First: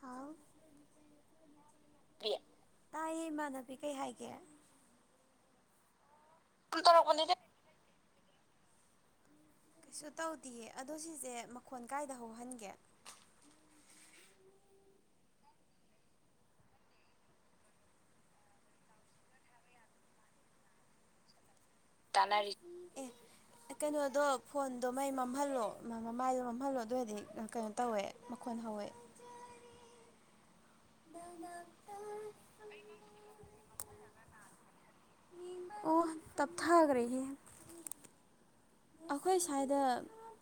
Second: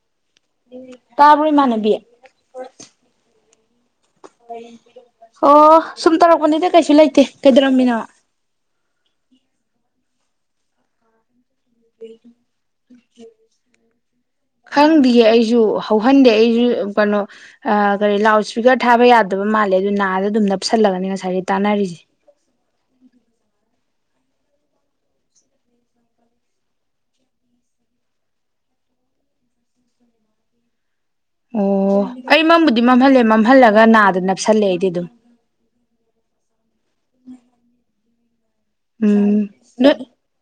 ꯍꯥꯎ ꯇꯥꯕꯨ ꯏꯃꯥꯟꯕꯤ ꯇꯥꯏꯌꯦ ꯏꯃꯥꯟꯅꯕꯤ ꯀꯩ ꯍꯥꯏꯒꯦ ꯑꯣ ꯁꯨꯝ ꯇꯧꯔꯛꯄꯅꯤꯗ ꯁꯨꯝ ꯀꯩꯁꯨ ꯂꯩꯇꯦ ꯇꯧꯔꯛꯄꯅꯤꯗ ꯀꯩꯗꯧꯔꯝꯃꯤꯅ ꯀꯩꯁꯨ ꯇꯧꯗꯌꯦ ꯑꯗꯣ ꯁꯤꯁꯦ ꯈꯣꯟ ꯀꯥꯏꯗ ꯍꯧꯍꯟꯒꯦ ꯈꯪꯗꯌꯦ ꯑꯩꯁꯨ ꯍꯧꯍꯟꯗꯦ ꯑꯩꯁꯨ ꯀꯩꯅꯣ ꯀꯔꯤ ꯂꯥꯎꯠ ꯏꯁꯄꯤꯀꯔ ꯊꯥꯕ ꯌꯥꯗꯕ ꯃꯥꯜꯂꯦ ꯑꯗꯨ ꯅꯥꯗ ꯑꯗꯨꯝ ꯅꯞꯁꯜꯂꯒꯅꯤ ꯉꯁꯥꯏ ꯇꯅꯥꯔꯤ ꯀꯩꯅꯣꯗꯣ ꯐꯣꯟꯗꯣ ꯃꯩ ꯃꯝꯍꯜꯂꯣ ꯃꯥꯏꯗꯣ ꯃꯝꯍꯜꯂꯣ ꯑꯗꯨ ꯑꯣꯏꯔꯗꯤ ꯀꯩꯅꯣ ꯇꯧꯋꯦ ꯃꯈꯣꯟ ꯍꯧꯋꯦ ꯑꯣ ꯑꯩ ꯃꯝꯕꯨꯗꯤ ꯃꯝꯍꯜꯂꯦ ꯃꯝꯍꯜꯂꯒ ꯅꯥꯗ ꯅꯞꯁꯜꯂꯦ ꯑꯩꯗꯤ ꯑꯗꯨꯝ ꯑꯣ ꯇꯞꯊꯈ꯭ꯔꯦꯍ ꯑꯩꯈꯣꯏ ꯎꯝ ꯁ꯭ꯋꯥꯏꯗ ꯅꯣꯏ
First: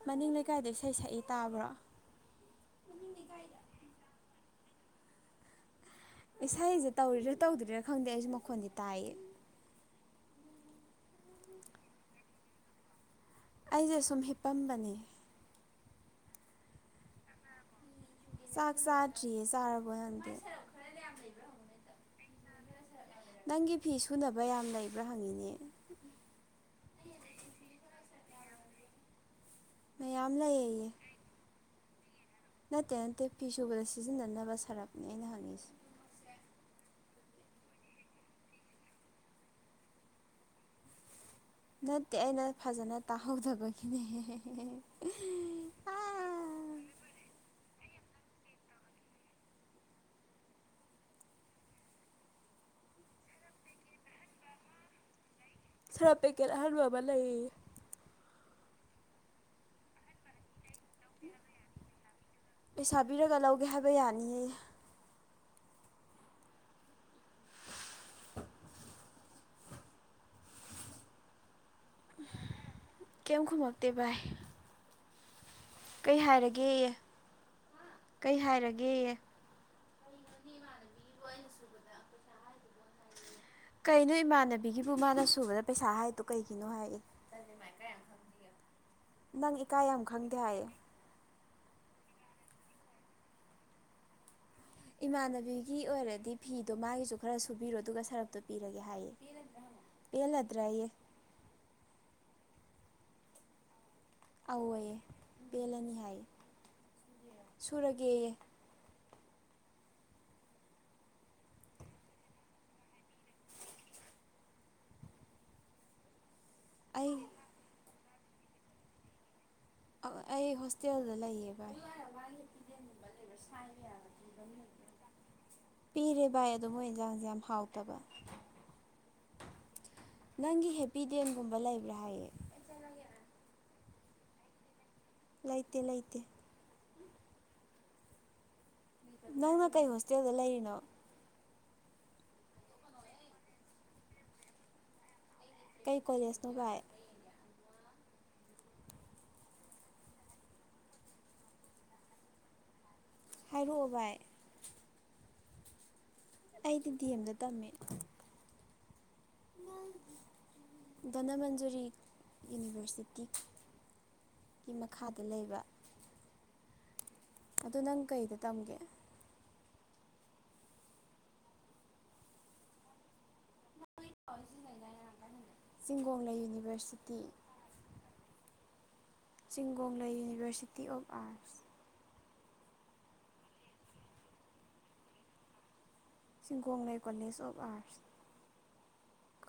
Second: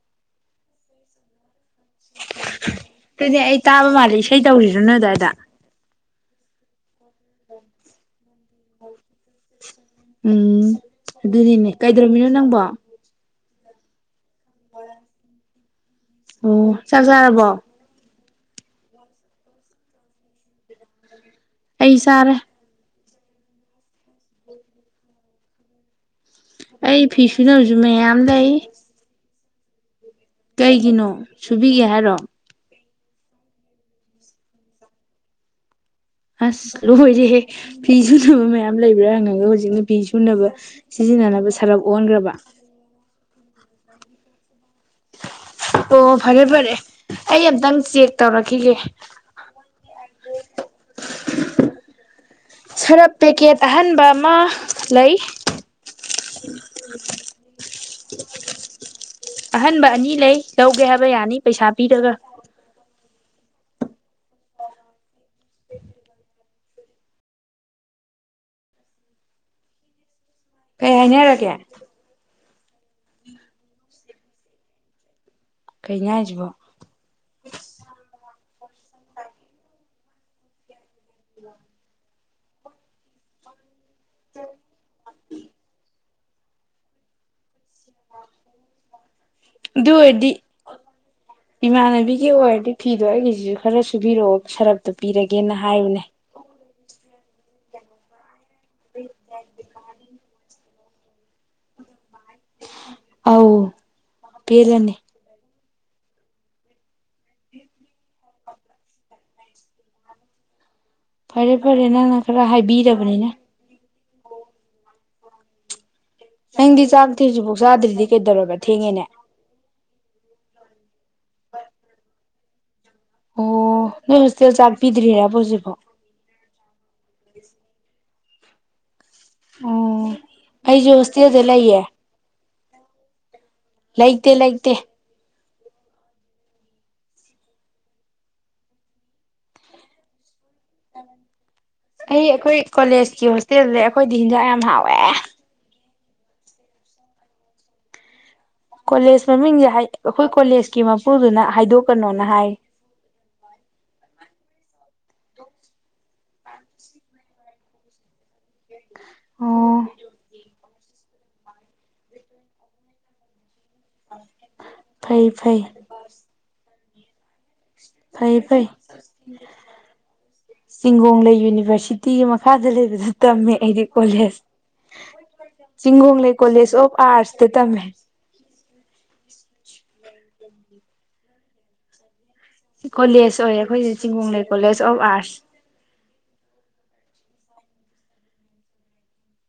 ꯃꯅꯤꯡ ꯂꯩ ꯀꯥꯏꯗ ꯏꯁꯩ ꯁꯛꯏ ꯇꯥꯕ꯭ꯔꯣ ꯀꯅꯤ ꯑꯩ ꯇꯥꯕ ꯃꯥꯂꯁ ꯇꯧꯁꯤꯔꯣ ꯅꯣ ꯑꯗꯨꯗ ꯏꯁꯩꯁꯦ ꯇꯧꯔꯤꯔꯥ ꯇꯧꯗꯣꯏꯔꯥ ꯈꯪꯗꯦ ꯑꯩꯁꯨ ꯑꯩꯈꯣꯟꯗꯤ ꯇꯥꯏ ꯎꯝ ꯑꯗꯨꯅꯤꯅꯦ ꯀꯩꯗꯧꯔꯝꯃꯤꯅꯣ ꯅꯪꯕꯣ ꯑꯩꯁꯨꯝ ꯍꯦꯛ ꯑꯄꯥꯝꯕꯅꯤ ꯑꯣ ꯆꯔ ꯆꯔꯔꯕꯣ ꯁꯥꯥꯛ ꯁꯥꯥꯔꯆꯌꯦ ꯆꯔꯥ ꯄꯨꯗ ꯑꯩ ꯁꯔꯦ ꯅꯪꯒꯤ ꯐꯤ ꯁꯨꯅꯕ ꯌꯥꯝ ꯂꯩꯕ꯭ꯔꯥ ꯍꯪꯉꯤꯅꯦ ꯑꯩ ꯐꯤꯁꯨꯅꯁꯨ ꯃꯌꯥꯝ ꯂꯩ ꯃꯌꯥꯝ ꯂꯩꯌꯦꯌꯦ ꯀꯩꯒꯤꯅꯣ ꯁꯨꯕꯤꯒꯦ ꯌꯥꯔꯣ ꯅꯠꯇꯦ ꯅꯠꯇꯦ ꯐꯤꯁꯨꯕꯗ ꯁꯤꯖꯤꯟꯅꯅꯕ ꯁꯔꯞꯅꯦ ꯑꯩꯅ ꯍꯪꯉꯤꯁꯦ ꯑꯁ ꯂꯣꯏꯔꯦꯍꯦ ꯐꯤ ꯁꯨꯅꯕ ꯃꯌꯥꯝ ꯂꯩꯕ꯭ꯔꯥ ꯍꯪꯉꯒ ꯍꯧꯖꯤꯛꯅ ꯐꯤ ꯁꯨꯅꯕ ꯁꯤꯖꯤꯟꯅꯅꯕ ꯁꯔꯞ ꯅꯠꯇꯦ ꯑꯣꯟꯈ꯭ꯔꯕ ꯑꯩꯅ ꯐꯖꯅꯦ ꯇꯥꯍꯧꯖꯕꯒꯤꯅꯦ ꯑꯣ ꯐꯔꯦ ꯐꯔꯦ ꯑꯩ ꯑꯇꯪ ꯆꯦꯛ ꯇꯧꯔꯛꯈꯤꯒꯦ ꯁꯔꯞ ꯄꯦꯛꯀꯦꯠ ꯑꯍꯟꯕ ꯑꯃ ꯂꯩ ꯊ ꯄꯦꯀꯦꯠ ꯍꯜꯋꯥꯕ ꯂꯩ ꯑꯍꯟꯕ ꯑꯅꯤ ꯂꯩ ꯂꯧꯒꯦ ꯍꯥꯏꯕ ꯌꯥꯅꯤ ꯄꯩꯁꯥ ꯄꯤꯔꯒ ꯄꯩꯁꯥ ꯄꯤꯔꯒ ꯂꯧꯒꯦ ꯍꯥꯏꯕ ꯌꯥꯅꯤꯌꯦ ꯀꯩ ꯍꯥꯏꯅꯤ ꯍꯥꯏꯔꯒꯦ ꯀꯦꯝꯈꯨꯃꯒꯇꯚꯏ ꯀꯩꯅꯣ ꯀꯩ ꯍꯥꯏꯁꯤꯕꯣ ꯍꯥꯏꯔꯒꯦ ꯀꯩ ꯍꯥꯏꯔꯒꯦ ꯎ ꯀꯩꯅꯣ ꯏꯃꯥꯟꯅꯕꯤꯒꯤꯕꯨ ꯃꯥꯅ ꯁꯨꯕꯗ ꯄꯩꯁꯥ ꯍꯥꯏꯗꯣ ꯀꯩꯒꯤꯅꯣ ꯍꯥꯏꯌꯦ ꯅꯪ ꯏꯀꯥꯏ ꯌꯥꯝ ꯈꯪꯗꯦ ꯔꯗꯤ ꯍꯥꯏꯌꯦ ꯏꯃꯥꯟꯅꯕꯤꯒꯤ ꯑꯣꯏꯔꯗꯤ ꯐꯤꯗꯣ ꯑꯩꯒꯤꯁꯤꯁꯨ ꯈꯔ ꯁꯨꯕꯤꯔꯛꯑꯣ ꯁꯔꯞꯇꯣ ꯄꯤꯔꯒꯦꯅ ꯏꯃꯥꯟꯅꯕꯤꯒꯤ ꯍꯥꯏꯕꯅꯦ ꯑꯣꯏꯔꯗꯤ ꯐꯤꯗꯣ ꯃꯥꯒꯤꯁꯨ ꯈꯔ ꯁ ꯊꯨꯕꯤꯔꯣ ꯑꯗꯨꯒ ꯁꯔꯞꯇ ꯄꯤꯔꯒꯦ ꯍꯥꯏꯌꯦ ꯄꯦꯜꯂꯗ꯭ꯔꯥ ꯑꯩꯌꯦ ꯑꯥꯎ ꯑꯧ ꯑꯌꯦ ꯕꯦꯜꯂꯅꯤ ꯍꯥꯏ ꯁꯨꯔꯒꯦ ꯐꯔꯦ ꯐꯔꯦ ꯅꯪꯅ ꯈꯔ ꯍꯥꯏꯕꯤꯔꯕꯅꯤꯅ ꯍꯪꯗꯤ ꯑꯩ ꯆꯥꯛꯇꯔꯁꯤꯕꯣꯛꯁꯥꯗ꯭ꯗꯤ ꯀꯦꯗꯧꯔꯕ ꯊꯦꯡꯉꯦꯅꯦ ꯑꯩ ꯍꯣꯁꯇꯦꯜꯗ ꯂꯩꯌꯦ ꯚꯥꯏ ꯑꯣ ꯅꯣꯏ ꯍꯣꯁꯇꯦꯜ ꯆꯥꯛ ꯄꯤꯗ꯭ꯔꯤꯔꯕꯣ ꯍꯧꯖꯤꯛ ꯐꯥꯎ ꯄꯤꯔꯦ ꯚꯥꯏ ꯑꯗꯣ ꯃꯣꯏ ꯏꯟꯖꯥꯡꯁꯦ ꯌꯥꯝ ꯍꯥꯎꯇꯕ ꯅꯪꯒꯤ ꯑꯩꯁꯨ ꯍꯦꯞꯄꯤ ꯍꯣꯁꯇꯦꯜꯗ ꯗꯦꯟꯒꯨꯝꯕ ꯂꯩꯌꯦ ꯂꯩꯕ꯭ꯔꯥ ꯍꯥꯏꯌꯦ ꯂꯩꯇꯦ ꯂꯩꯇꯦ ꯂꯩꯇꯦ ꯂꯩꯇꯦ ꯅꯪꯅ ꯀꯩ ꯍꯣꯁꯇꯦꯜꯗ ꯂꯩꯔꯤꯅꯣ ꯑ ꯑꯩ ꯑꯩꯈꯣꯏ ꯀꯣꯂꯦꯖꯀꯤ ꯍꯣꯁꯇꯦꯜꯁꯦ ꯑꯩꯈꯣꯏꯗꯤ ꯍꯤꯟꯖꯥꯡ ꯌꯥꯝ ꯍꯥꯎꯋꯦ ꯀꯩ ꯀꯣꯂꯦꯖꯅꯣ ꯕꯥꯢ ꯀꯣꯂꯦꯖ ꯃꯃꯤꯡꯁꯦ ꯑꯩꯈꯣꯏ ꯀꯣꯂꯦꯖꯀꯤ ꯃꯄꯨꯗꯨꯅ ꯍꯥꯏꯗꯣꯛꯀꯅꯣꯅ ꯍꯥꯏ ꯍꯥꯏꯔꯛ ꯑꯣ ꯕꯥꯏ ꯇꯣ ꯑꯩꯗꯤ ꯗꯤ ꯑꯦꯝꯗ ꯇꯝꯃꯦ ꯑꯣ ꯙꯅꯃꯟꯖꯨꯔꯤ ꯌꯨꯅꯤꯚꯔꯁꯤꯇꯤ ꯒꯤ ꯃꯈꯥꯗ ꯐꯩ ꯂꯩꯕ ꯐꯩ ꯑꯗꯨ ꯅꯪ ꯀꯩꯗ ꯐꯩ ꯐꯩ ꯇꯝꯒꯦ ꯆꯤꯡꯒꯣꯡꯂꯩ ꯌꯨꯅꯤꯚꯔꯁꯤꯇꯤꯒꯤ ꯃꯈꯥꯗ ꯂꯩꯕꯗꯨ ꯇꯝꯃꯦ ꯑꯩꯗꯤ ꯀꯣꯂꯦꯖ ꯆꯤꯡꯒꯣꯡꯂꯩ ꯀꯣꯂꯦꯖ ꯑꯣꯐ ꯑꯥꯔꯠꯁꯇ ꯇꯝꯃꯦ ꯎꯝ ꯆꯤꯡꯒꯣꯡꯂꯩ university city of arts college ꯑꯣꯏꯌꯦ ꯑꯩꯈꯣꯏꯁꯦ ꯆꯤꯡꯒꯣꯡꯂꯩ ꯀꯣꯂꯦꯖ ꯑꯣꯐ ꯑꯥꯔꯠꯁ ꯆꯤꯒꯣꯡ ꯂꯩꯩ ꯀꯣꯂꯦꯖ ꯑꯣꯐ ꯑꯥꯔꯠꯁ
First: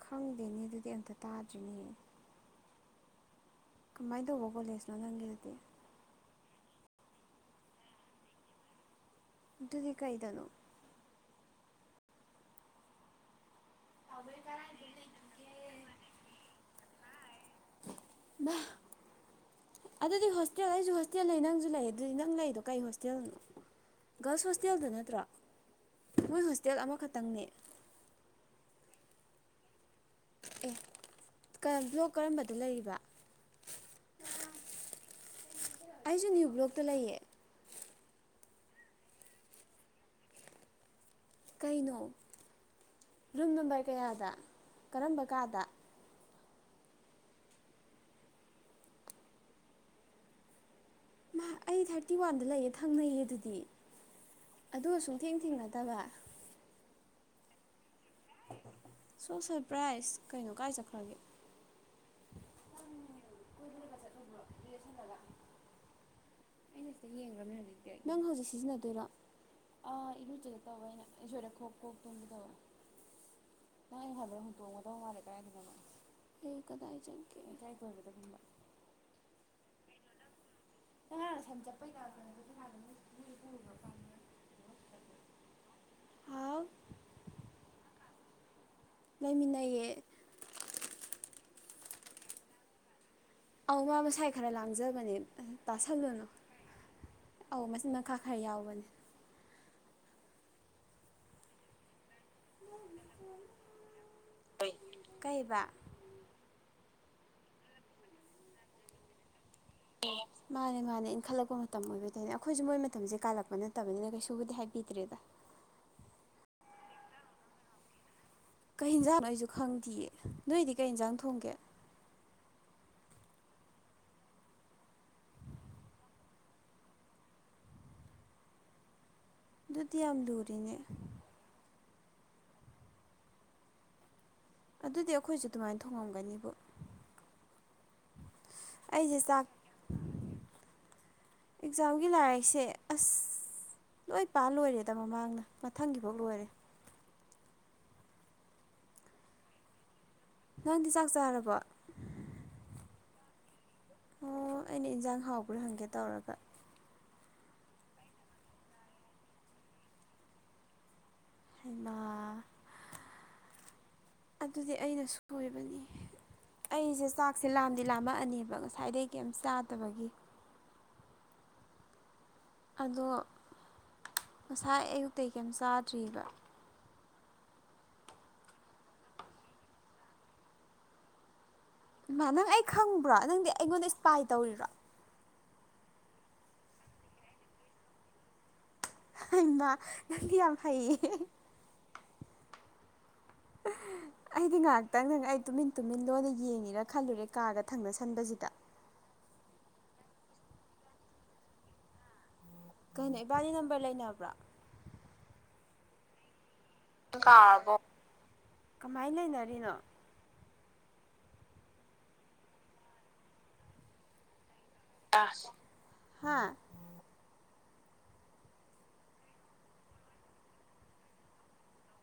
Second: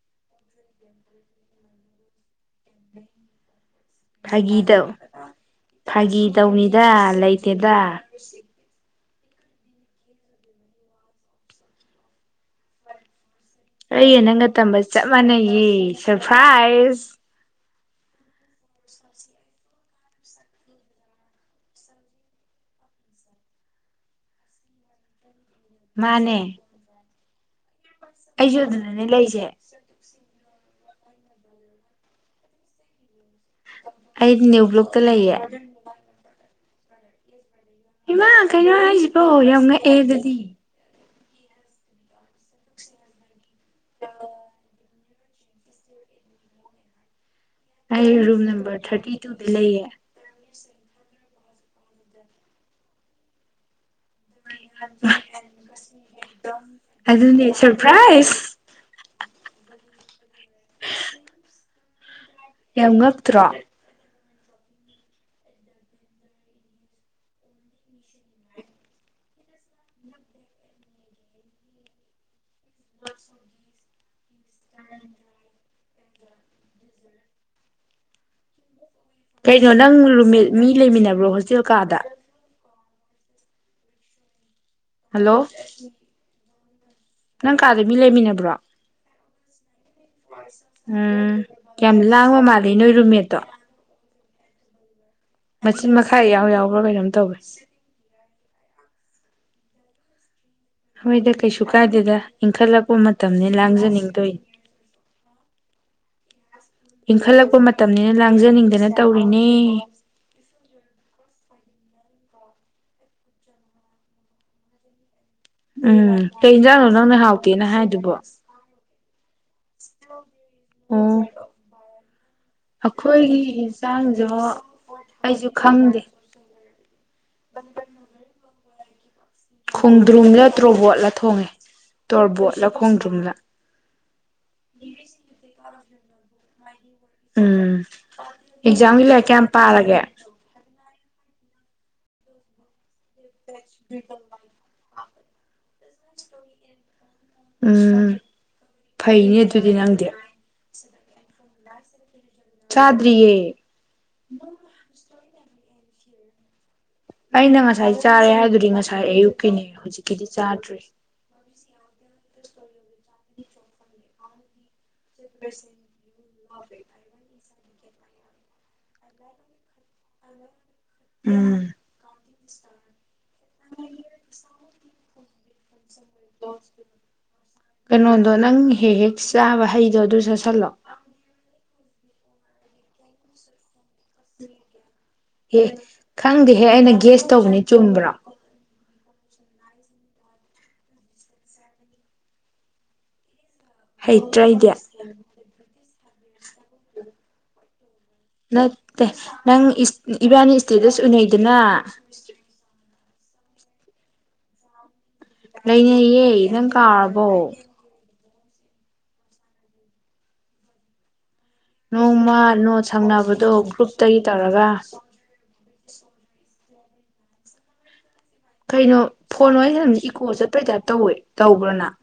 ꯈꯪꯗꯦꯅꯦ ꯑꯗꯨꯗꯤ ꯑꯝꯇ ꯇꯥꯗ꯭ꯔꯤꯅꯦ ꯀꯃꯥꯏꯅ ꯇꯧꯕ ꯐꯥꯒꯤꯗꯧ ꯀꯣꯂꯦꯖꯅꯣ ꯅꯪꯒꯤꯗꯨꯗꯤ ꯐꯥꯒꯤ ꯇꯧꯅꯤꯗ ꯂꯩꯇꯦꯗ ꯗꯨꯗꯤ ꯀꯩꯗꯅꯣ ꯑꯩꯌꯦ ꯅꯪꯒ ꯇꯝꯕ ꯆꯞ ꯃꯥꯟꯅꯩꯌꯦ ꯁꯐꯥꯏ ꯁꯦꯖ ꯑꯗꯨꯗꯤ ꯍꯣꯁꯇꯦꯜ ꯑꯩꯁꯨ ꯍꯣꯁꯇꯦꯜ ꯂꯩ ꯅꯪꯁꯨ ꯂꯩ ꯑꯗꯨꯗꯤ ꯅꯪ ꯂꯩꯗꯣ ꯀꯩ ꯍꯣꯁꯇꯦꯜꯅꯣ ꯒꯥꯔꯜꯁ ꯍꯣꯁꯇꯦꯜꯗ ꯅꯠꯇ꯭ꯔꯣ ꯃꯣꯏ ꯍꯣꯁꯦꯜ ꯑꯃꯥꯈꯛ ꯅꯪ ꯅꯦ ꯑꯩ ꯌꯣ ꯑꯗꯨꯅꯅꯦ ꯂꯩꯁꯦ ꯑꯦ ꯕ꯭ꯂꯣꯛ ꯀꯔꯝꯕꯗ ꯂꯩꯔꯤꯕ ꯑꯩ ꯅ꯭ꯌꯨ ꯕ꯭ꯂꯣꯛꯇ ꯂꯩꯌꯦ ꯇ ꯂꯩꯌꯦ ꯏꯃ ꯀꯩꯅꯣ ꯍꯥꯏꯁꯤꯕꯣ ꯌꯉꯛꯑ ꯑꯗꯨꯗꯤ ꯀꯩꯅꯣ ꯔꯨꯝ ꯅꯝꯕꯔ ꯀꯌꯥꯗ ꯀꯔꯝꯕ ꯀꯥꯗ ꯑꯩ ꯔꯨꯝ ꯅꯝꯕꯔ ꯊꯥꯔꯇꯤ ꯇꯨꯗꯤ ꯂꯩꯌꯦ ꯑꯩ ꯊꯥꯔꯇꯤ ꯋꯥꯟꯗ ꯂꯩꯌꯦ ꯊꯪꯅꯩꯌꯦ ꯑꯗꯨꯗꯤ ꯑꯗꯨ ꯁꯨꯡꯊꯦꯡ ꯊꯦꯡꯅꯗꯕ ꯑꯗꯨꯅꯦ ꯁꯔꯄ꯭ꯔꯥꯏꯁ ꯁꯣ ꯁꯔꯄ꯭ꯔꯥꯏꯁ ꯀꯩꯅꯣ ꯀꯥꯏ ꯆꯠꯈ꯭ꯔꯒꯦ ꯌꯥꯝ ꯉꯛꯇ꯭ꯔꯣ [unintelligible] [unintelligible] ꯅ ꯍꯥꯏꯕ ꯍꯨ ꯇꯣꯡꯉꯗ ꯃꯥꯔꯦ ꯀꯥꯏꯗꯅꯣꯑꯃꯥ [unintelligible] ꯀꯩꯅꯪ ꯅꯡ [inaudible] ꯃꯏꯗ ꯃꯤ ꯂꯩꯃꯤꯟꯅꯕ꯭ꯔꯣ ꯍꯣꯁꯇꯦꯜ ꯀꯥꯗ [unintelligible] ꯍꯜꯂꯣ ꯍꯥꯎ ꯅꯪ ꯀꯥꯗ ꯃꯤ ꯂꯩꯃꯤꯟꯅꯕ꯭ꯔꯣ ꯑꯝ ꯂꯩꯃꯤꯟꯅꯩꯌꯦ ꯀꯌꯥꯝ ꯂꯥꯡꯕ ꯃꯥꯜꯂꯦ ꯅꯣꯏ ꯔꯨꯝꯃꯦꯠꯇꯣ ꯑꯧ ꯃꯥ ꯃꯁꯥꯏ ꯈꯔ ꯂꯥꯡꯖꯕꯅꯦ ꯃꯆꯤꯟ ꯃꯈꯥ ꯇꯥꯁꯜꯂꯨꯅꯨ ꯏꯌꯥꯎ ꯌꯥꯎꯕ꯭ꯔꯥ ꯀꯩꯅꯣꯝ ꯇꯧꯋꯦ ꯑꯧ ꯃꯆꯤꯟ ꯃꯈꯥ ꯈꯔ ꯌꯥꯎꯕꯅꯦ ꯍꯣꯏꯗ ꯀꯩꯁꯨꯨ ꯀꯥꯏꯗꯦꯗ ꯏꯟꯈꯠꯂꯛꯄ ꯃꯇꯝꯅꯤ ꯂꯥꯡꯖꯅꯤꯡꯗꯣꯏꯅꯤ ꯀꯩꯕ ꯏꯪꯈꯠꯂꯛꯄ ꯃꯇꯝꯅꯤꯅ ꯂꯥꯡꯖꯅꯤꯡꯗꯅ ꯇꯧꯔꯤꯅꯦ ꯃꯥꯅꯦ ꯃꯥꯅꯦ ꯏꯟꯈꯠꯂꯛꯄ ꯃꯇꯝ ꯑꯣꯏꯕ ꯇꯅ ꯑꯩꯈꯣꯏꯁꯨ ꯃꯣꯏ ꯃꯇꯝꯁꯦ ꯀꯥꯜꯂꯛꯄ ꯅꯠꯇꯕꯅꯤꯅ ꯀꯩꯁꯨꯕꯨꯗꯤ ꯍꯥꯏꯕꯤꯗ꯭ꯔꯦꯗ ꯎꯝ ꯀꯩ ꯌꯦꯟꯖꯥꯡꯅꯣ ꯅꯪꯅ ꯍꯥꯎꯇꯦꯅ ꯍꯥꯏꯗꯨꯕꯣ ꯀꯩ ꯌꯦꯟꯖꯥꯡꯅꯣ ꯑꯩꯁꯨ ꯈꯪꯗꯦꯌꯦ ꯅꯣꯏꯗꯤ ꯀꯩ ꯌꯦꯟꯁꯥꯡ ꯑꯣ ꯊꯣꯡꯒꯦ ꯑꯩꯈꯣꯏꯒꯤ ꯏꯟꯁꯥꯡꯗꯨ ꯑꯩꯁꯨ ꯈꯪꯗꯦ ꯑꯗꯨꯗꯤ ꯌꯥꯝ ꯈꯣꯡꯗ꯭ꯔꯨꯝꯂ ꯂꯨꯔꯤꯅꯦ ꯇ꯭ꯔꯣꯕꯣꯠꯂ ꯊꯣꯡꯉꯦ ꯇꯣꯔꯕꯣꯠꯂ ꯈꯣꯡꯗ꯭ꯔꯨꯝꯂꯥ ꯑꯗꯨꯗꯤ ꯑꯩꯈꯣꯏꯁꯨꯦ ꯑꯗꯨꯃꯥꯏꯅ ꯊꯨꯡꯉꯝꯒꯅꯤꯕꯨ ꯎꯝ ꯑꯦꯛꯖꯥꯝꯒꯤ ꯑꯩꯁꯦ ꯂꯩꯔꯤꯛ ꯆꯥꯛ ꯀꯌꯥꯝ ꯄꯥꯔꯒꯦ ꯑꯦꯛꯖꯥꯝꯒꯤ ꯂꯥꯏꯔꯤꯛꯁꯦ ꯑꯁ ꯂꯣꯏ ꯄꯥ ꯂꯣꯏꯔꯦꯗ ꯃꯃꯥꯡꯅ ꯃꯊꯪꯈꯤꯕꯥꯑꯣ ꯂꯣꯏꯔꯦ ꯎꯝ ꯐꯩꯅꯦ ꯑꯗꯨꯗꯤ ꯅꯪꯗꯤ ꯅꯪꯗꯤ ꯆꯥꯛ ꯆꯥꯔꯕꯣ ꯆꯥꯗꯔꯤꯌꯦ [inaudible] ꯑꯣ ꯑꯩꯅ ꯏꯟꯖꯥꯡ ꯍꯥꯎꯕ꯭ꯔꯥ ꯍꯪꯒꯦ ꯇꯧꯔꯒ ꯑꯩꯅ ꯉꯁꯥꯏ ꯆꯥꯔꯦ ꯍꯥꯏꯗꯨꯗꯤ ꯉꯁꯥꯏ ꯑꯌꯨꯛꯀꯤꯅꯤ ꯍꯧꯖꯤꯛꯀꯤꯗꯤ ꯆꯥꯗ꯭ꯔꯤ ꯍꯩꯝ [unintelligible] ꯑꯗꯨꯗꯤ ꯑꯩꯅ ꯁꯣꯏꯕꯅꯤ ꯑꯩꯖꯦ ꯆꯥꯛ ꯁꯦ ꯂꯥꯝꯗꯤ ꯂꯥꯝꯃꯛꯑꯅꯦꯕ ꯉꯁꯥꯏꯗꯩ ꯀꯩꯝ ꯆꯥꯗꯕꯒꯤ꯫ ꯎꯝ꯫ ꯑꯗꯣ꯫ ꯉꯁꯥꯏ ꯑꯌꯨꯛ ꯑꯩ ꯀꯏꯝ ꯆꯥ ꯇ꯭ꯔꯤꯕ꯫ ꯀꯩꯅꯣꯗꯣ ꯅꯪ ꯍꯦꯛ ꯍꯦꯛ ꯆꯥꯕ ꯍꯩꯗꯣ ꯑꯗꯨ ꯆꯥꯁꯤꯜꯂꯣ꯫ ꯃꯥ ꯅꯪ ꯑꯩ ꯈꯪꯕ꯭ꯔꯣ ꯅꯪꯗꯤ ꯑꯩꯉꯣꯟꯗ ꯏꯁꯄꯥꯏ ꯇꯧꯔꯤꯔꯣ꯫ ꯑꯦ ꯈꯪꯗꯦꯍꯦ ꯑꯩꯅ ꯒꯦꯁ ꯇꯧꯕꯅꯤ ꯆꯨꯝꯕ꯭ꯔꯣ꯫ ꯍꯩꯃꯥ ꯅꯪꯗꯤ ꯌꯥꯝ ꯍꯩꯌꯦ꯫ ꯑꯩꯗꯤ ꯉꯥꯛꯇꯪ ꯅꯪ ꯑꯩ ꯇꯨꯃꯤ ꯇꯨꯃꯤꯟ ꯂꯣꯟꯅ ꯌꯦꯡꯉꯤꯔ ꯈꯜꯂꯨꯔꯦ ꯀꯥꯒ ꯊꯪꯅꯁ ꯃꯠꯇꯦ ꯅꯪ ꯏꯁ ꯏꯕꯥꯅꯤ ꯏꯁꯇꯦꯇꯁ ꯎꯅꯩꯗꯅ꯫ ꯀꯩꯅꯣ ꯏꯕꯥꯅꯤ ꯅꯝꯕꯔ ꯂꯩꯅꯕ꯭ꯔꯣ꯫ ꯂꯩꯅꯩꯌꯦ ꯅꯪ ꯈꯪ ꯇꯥꯕꯣ꯫ ꯀꯥꯔꯕꯣ ꯀꯃꯥꯏ ꯂꯩꯅꯔꯤꯅꯣ꯫ ꯅꯣꯡꯃ ꯅꯣꯠꯁ ꯍꯪꯅꯕꯗꯣ ꯒꯔꯨꯞꯇꯒꯤ ꯇꯧꯔꯒ ꯑꯁ ꯍꯥ ꯀꯩꯅꯣ ꯐꯣꯟ ꯋꯥꯔꯤ ꯁꯥꯟꯅꯕꯖꯤ ꯏꯀꯣ ꯆꯠꯄꯩ ꯇꯥꯏꯞ ꯇꯧꯋꯦ ꯇꯧꯕ꯭ꯔꯅꯪ꯫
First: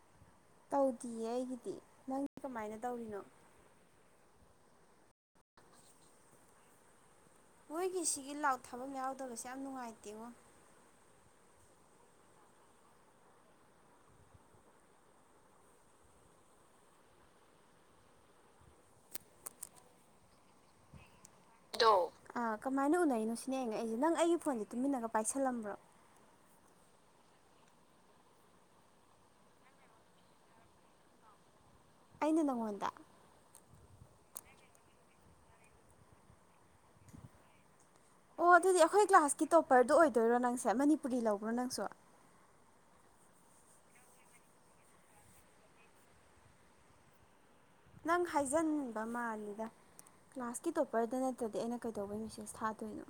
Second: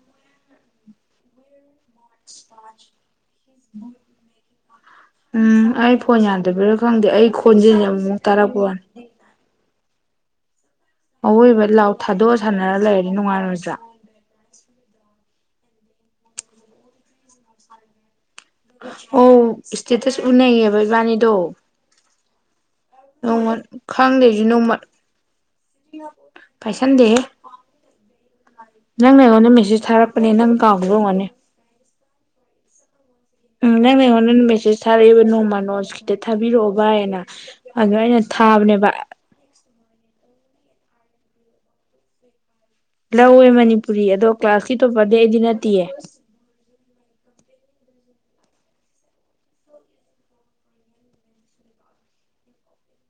ꯇꯧꯗꯤꯌꯦ ꯑꯩꯒꯤꯗꯤ꯫ ꯅꯪꯗꯤ ꯀꯃꯥꯏꯅ ꯇꯧꯔꯤꯅꯣ꯫ ꯎꯝ ꯑꯩ ꯐꯣꯟ ꯌꯥꯗꯕꯩꯔ ꯈꯪꯗꯦ ꯑꯩ ꯈꯣꯟꯖꯦꯜꯁꯦ ꯃꯣꯏꯒꯤ ꯑꯃꯨꯛꯃꯨꯛ ꯁꯤꯒꯤ ꯂꯥꯎ ꯇꯥꯔꯛꯄ ꯋꯥꯅꯤ ꯊꯕꯛ ꯌꯥꯎꯗꯕꯖꯦ ꯌꯥꯝ ꯅꯨꯡꯉꯥꯏꯇꯦꯉꯣ꯫ ꯑꯋꯣꯏꯕ ꯂꯥꯎ ꯊꯥꯗꯣꯛꯑ ꯁꯥꯟꯅꯔ ꯂꯩꯔꯗꯤ ꯅꯨꯡꯉꯥꯏ ꯔꯣꯏꯗ꯭ꯔ꯫ ꯑꯣ ꯏꯁꯇꯦꯇꯁ ꯎꯅꯩꯌꯦꯕ ꯏꯕꯥꯏꯅꯤ꯫ ꯥꯑꯗꯣ ꯀꯃꯥꯏꯅ ꯎꯅꯩꯅꯣ ꯅꯣꯡꯃ ꯁꯤꯅꯦ ꯑꯩꯅ ꯉꯛꯏꯖꯦ ꯅꯪ ꯈꯪꯗꯦ ꯑꯩꯒꯤ ꯑꯩꯁꯨ ꯐꯣꯟꯁꯦ ꯅꯣꯡꯃ ꯇꯨꯃꯤꯟꯅꯒ ꯄꯥꯏꯁꯜꯂꯝꯕ꯭ꯔꯣ꯫ ꯄꯥꯏꯁꯟꯗꯦꯍꯦ ꯅꯪꯅ ꯑꯩꯉꯣꯟꯗ ꯃꯦꯁꯦꯁ ꯊꯥꯔꯛꯄꯅꯦ ꯅꯪ ꯀꯥꯎꯒꯤꯕꯑꯣꯏꯔꯝꯅꯤ꯫ ꯅꯉꯣꯗ꯫ ꯎꯝ ꯅꯪꯅ ꯑꯩꯉꯣꯟꯗ ꯃꯦꯁꯦꯁ ꯊꯥꯔꯛꯏꯕ ꯅꯣꯡꯃꯥ ꯅꯣꯇꯁ ꯈꯤꯇ ꯊꯥꯕꯤꯔꯛꯑꯣ ꯕꯥꯙ ꯑꯅ꯫ ꯑꯗꯨꯗ ꯑꯩꯅ ꯊꯥꯕꯅꯦꯕ꯫ ꯄꯔꯗꯣ ꯑꯣꯏꯗꯣꯏꯔꯣ ꯅꯪꯁꯦ ꯃꯅꯤꯄꯨꯔꯤ ꯂꯧꯕ꯭ꯔꯣ ꯅꯪꯁꯨ꯫ ꯂꯧꯋꯦ ꯃꯅꯤꯄꯨꯔꯤ ꯑꯗꯣ ꯀ꯭ꯂꯥꯁꯀꯤ ꯇꯣꯞꯄꯔꯗꯤ ꯑꯩꯗꯤ ꯅꯠꯇꯦꯌꯦ꯫ ꯅꯪ ꯍꯥꯏꯖꯤꯟꯕ ꯃꯥꯜꯂꯤꯗ ꯀ꯭ꯂꯥꯁꯀꯤ ꯇꯣꯞꯄꯔꯗ ꯅꯠꯇ꯭ꯔꯗꯤ ꯑꯩꯅ ꯀꯩꯗꯧꯕꯩ ꯃꯦꯁꯦꯁ ꯊꯥꯗꯣꯏꯅꯣ꯫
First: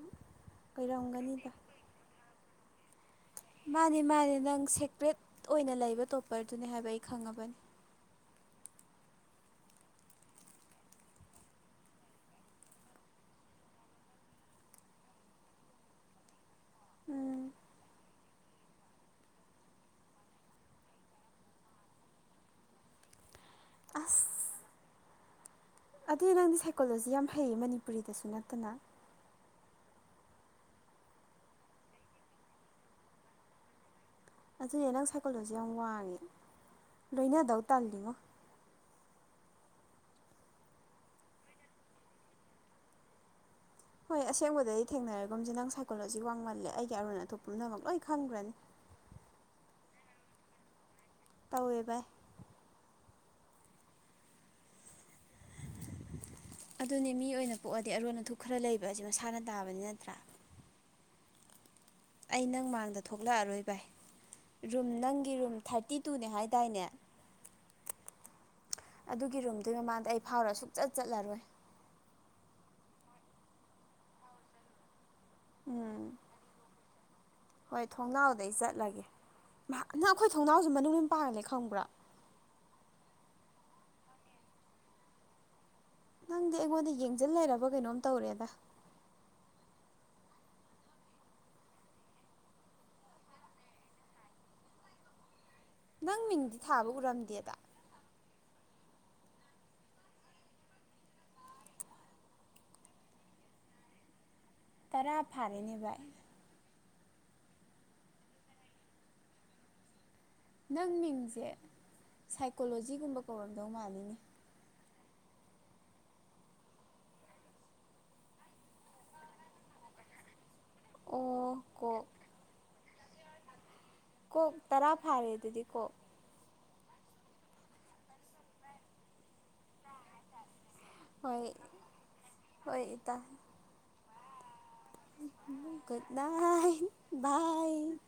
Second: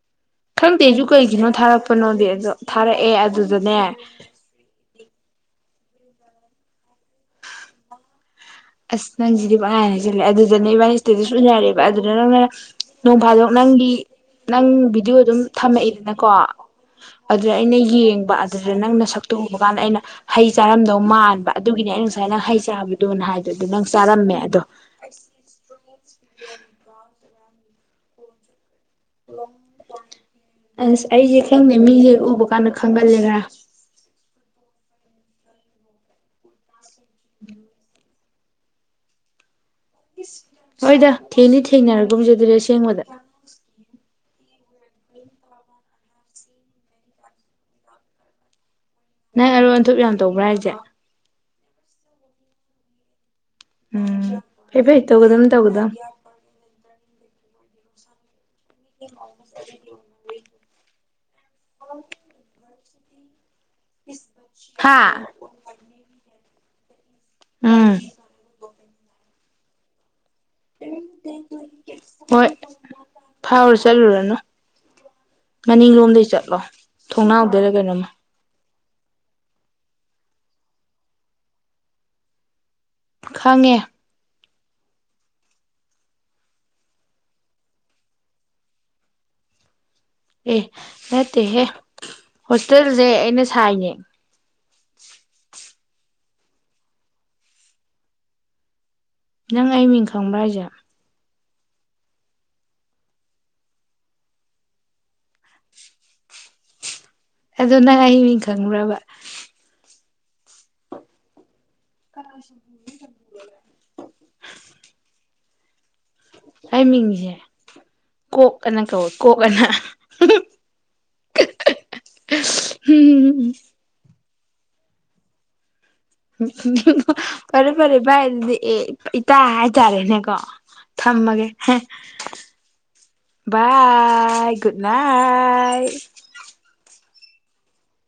ꯈꯪꯗꯦꯁꯨ ꯀꯩꯒꯤꯅꯣ ꯑꯣꯏꯔꯝꯒꯅꯤꯗ ꯊꯥꯔꯛꯄꯅꯣꯗꯤ ꯑꯖꯨꯅꯦ ꯊꯥꯔꯛꯑꯦ ꯑꯗꯨꯗꯅꯦ ꯃꯥꯅꯦ ꯇꯣꯄꯔꯗꯨꯅꯤ ꯍꯥꯏꯕ ꯑꯩ ꯈꯪꯉꯕꯅꯤ ꯑꯁ ꯅꯪꯁꯤꯗꯤ ꯄꯪꯍꯥꯏ ꯍꯥꯏꯁꯤꯜꯂꯦ ꯑꯗꯨꯗꯅꯦ ꯏꯕꯥꯅꯤ ꯏꯁꯇꯦꯗꯁꯨ ꯎꯅꯔꯦꯕ ꯑꯗꯨꯗ ꯅꯪꯅ ꯅꯣꯡꯐꯥꯗꯣꯛ ꯅꯪꯒꯤ ꯅꯪ ꯚꯤꯗꯤꯑꯣ ꯑꯗꯨꯝ ꯊꯝꯃꯛꯏꯗꯅꯀꯣ ꯑꯗꯨ ꯎꯝ ꯑꯩꯅ ꯌꯦꯡꯕ ꯑꯗꯨꯗ ꯅꯪꯅ ꯁꯛꯇꯨ ꯎꯕ ꯀꯥꯟꯗ ꯑꯩꯅ ꯍꯩ ꯆꯥꯔꯝꯗꯧ ꯃꯥꯟꯕ ꯑꯗꯨꯒꯤꯅꯤ ꯑꯩꯅ ꯉꯁꯥꯏ ꯅꯪ ꯍꯩ ꯆꯥꯕꯗꯨꯣꯅ ꯍꯥꯏꯗꯣ ꯑꯗꯨꯗ ꯅꯪ ꯆꯥꯔꯝꯃꯦ ꯑꯗꯣ ꯑꯗꯩ ꯅꯪꯗꯤ ꯁꯥꯏꯀꯣꯂꯣꯖꯤ ꯌꯥꯝ ꯐꯩꯌꯦ ꯃꯅꯤꯄꯨꯔꯤꯗꯁꯨ ꯅꯠꯇꯅ ꯑꯁ ꯑꯩꯁꯦ ꯈꯪꯗꯦ ꯃꯤꯁꯦ ꯎꯕ ꯀꯥꯟꯗ ꯈꯪꯒꯟꯂꯦ ꯈꯔ ꯑꯗꯨꯅꯦ ꯅꯪ ꯁꯥꯏꯀꯣꯜꯗꯁꯨ ꯌꯥꯝ ꯋꯥꯡꯉꯦ ꯂꯣꯏꯅꯗꯧ ꯇꯜꯂꯤꯉꯣ ꯏꯁ ꯍꯣꯏꯗ ꯊꯦꯡꯅꯤ ꯊꯦꯡꯅꯔꯒꯨꯝꯖꯗ꯭ꯔꯦ ꯑꯗꯨꯗꯤ ꯑꯁꯦꯡꯕꯗ ꯍꯣꯏ ꯑꯁꯦꯡꯕꯗꯩ ꯊꯦꯡꯅꯔꯒꯨꯝꯁꯦ ꯅꯪ ꯁꯥꯏꯀꯣꯂꯣꯖꯤ ꯋꯥꯡꯃꯜꯂꯦ ꯑꯩꯒꯤ ꯑꯔꯣꯟ ꯑꯇꯣꯞ ꯄꯨꯝꯅꯃꯛ ꯂꯣꯏ ꯈꯪꯈ꯭ꯔꯅꯤ ꯅꯪ ꯑꯔꯣꯟ ꯑꯟꯊꯨꯞ ꯌꯥꯝ ꯇꯧꯕ꯭ꯔꯥ ꯍꯥꯏꯁꯦ ꯇꯧꯋꯦ ꯚꯏ ꯑꯨꯝ ꯐꯩ ꯐꯩ ꯇꯧꯒꯗꯝ ꯇꯧꯒꯗꯝꯅꯦ ꯑꯗꯨꯅꯦ ꯃꯤ ꯑꯣꯏꯅ ꯄꯣꯛꯑꯗꯤ ꯑꯔꯣꯟ ꯑꯊꯨꯝ ꯈꯔ ꯂꯩꯕ ꯑꯁꯤ ꯃꯁꯥꯅ ꯇꯥꯕꯅꯤ ꯅꯠꯇ꯭ꯔꯥ ꯑꯩ ꯅꯪ ꯃꯥꯡꯗ ꯊꯣꯛꯂꯛꯑꯔꯣꯏ ꯔꯨꯝ ꯍꯥ ꯅꯪꯒꯤ ꯔꯨꯝ ꯊꯥꯔꯇꯤ ꯇꯨꯅꯦ ꯍꯥꯏ ꯇꯥꯏꯅꯦ ꯑꯨꯝ ꯑꯗꯨꯒꯤ ꯔꯨꯝꯗꯨ ꯃꯃꯥꯡꯗ ꯑꯩ ꯐꯥꯎꯔ ꯁꯨꯛꯆꯠ ꯆꯠꯂꯔꯣꯏ ꯍꯣꯏ ꯐꯥꯎꯔ ꯆꯂꯨꯔꯅꯨ ꯎꯝ ꯃꯅꯤꯡꯂꯣꯝꯗꯩ ꯆꯠꯂꯣ ꯊꯣꯡꯅꯥꯎꯗꯩꯔ ꯍꯣꯏ ꯀꯩꯅꯣꯝꯃ ꯊꯣꯡꯅꯥꯎꯗꯩ ꯆꯠꯂꯒꯦ ꯅꯪ ꯑꯩꯈꯣꯏ ꯊꯣꯡꯅꯥꯎꯁꯨ ꯃꯅꯨꯡ ꯄꯥꯔꯂꯦ ꯈꯪꯕ꯭ꯔꯥ ꯈꯪꯉꯦ ꯅꯪꯗꯤ ꯑꯩꯉꯣꯟꯗ ꯌꯦꯡꯁꯤꯟ ꯂꯩꯔꯕ ꯀꯩꯅꯣꯝ ꯇꯧꯔꯦꯗ ꯑꯦ ꯅꯠꯇꯦꯍꯦ ꯍꯣꯁꯇꯦꯜꯁꯦ ꯑꯩꯅ ꯁꯥꯏꯅꯦ ꯅꯪ ꯃꯤꯡꯗꯤ ꯊꯥꯕ ꯎꯔꯝꯗꯦꯗ ꯅꯪ ꯑꯩ ꯃꯤꯡ ꯈꯪꯕ ꯍꯥꯏꯖꯦ ꯇꯔꯥ ꯐꯥꯔꯦꯅꯦ ꯚꯥꯏ ꯑꯗꯨꯅꯪ ꯑꯩ ꯃꯤꯡ ꯈꯪꯕ꯭ꯔꯕ ꯅꯪ ꯃꯤꯡꯁꯦ ꯁꯥꯏꯀꯣꯂꯣꯖꯤꯒꯨꯝꯕ ꯀꯧꯔꯝꯗꯧ ꯃꯥꯜꯂꯤꯅꯦ ꯑꯩ ꯃꯤꯡꯁꯦ ꯀꯣꯛ ꯑꯅ ꯀꯧꯋꯦ ꯀꯣꯛ ꯑꯅ ꯑꯣ ꯀꯣꯛ ꯍꯨꯝ ꯀꯣꯛ ꯇꯔꯥ ꯐꯥꯔꯦ ꯑꯗꯨꯗꯤ ꯀꯣꯛ ꯐꯔꯦ ꯐꯔꯦ ꯚꯥꯏ ꯑꯗꯨꯗꯤ ꯑꯦ ꯏꯇꯥ ꯍꯥꯏꯇꯥꯔꯦꯅꯦꯀꯣ ꯍꯣꯏ ꯊꯝꯃꯒꯦ ꯍꯦ ꯍꯣꯏ ꯏꯇꯥ ꯕꯥꯏ ꯑꯦ [unintelligible] ꯒꯨꯗꯅꯥꯏꯇ ꯒꯨꯗ ꯅꯥꯏꯠ ꯕꯥꯏ꯫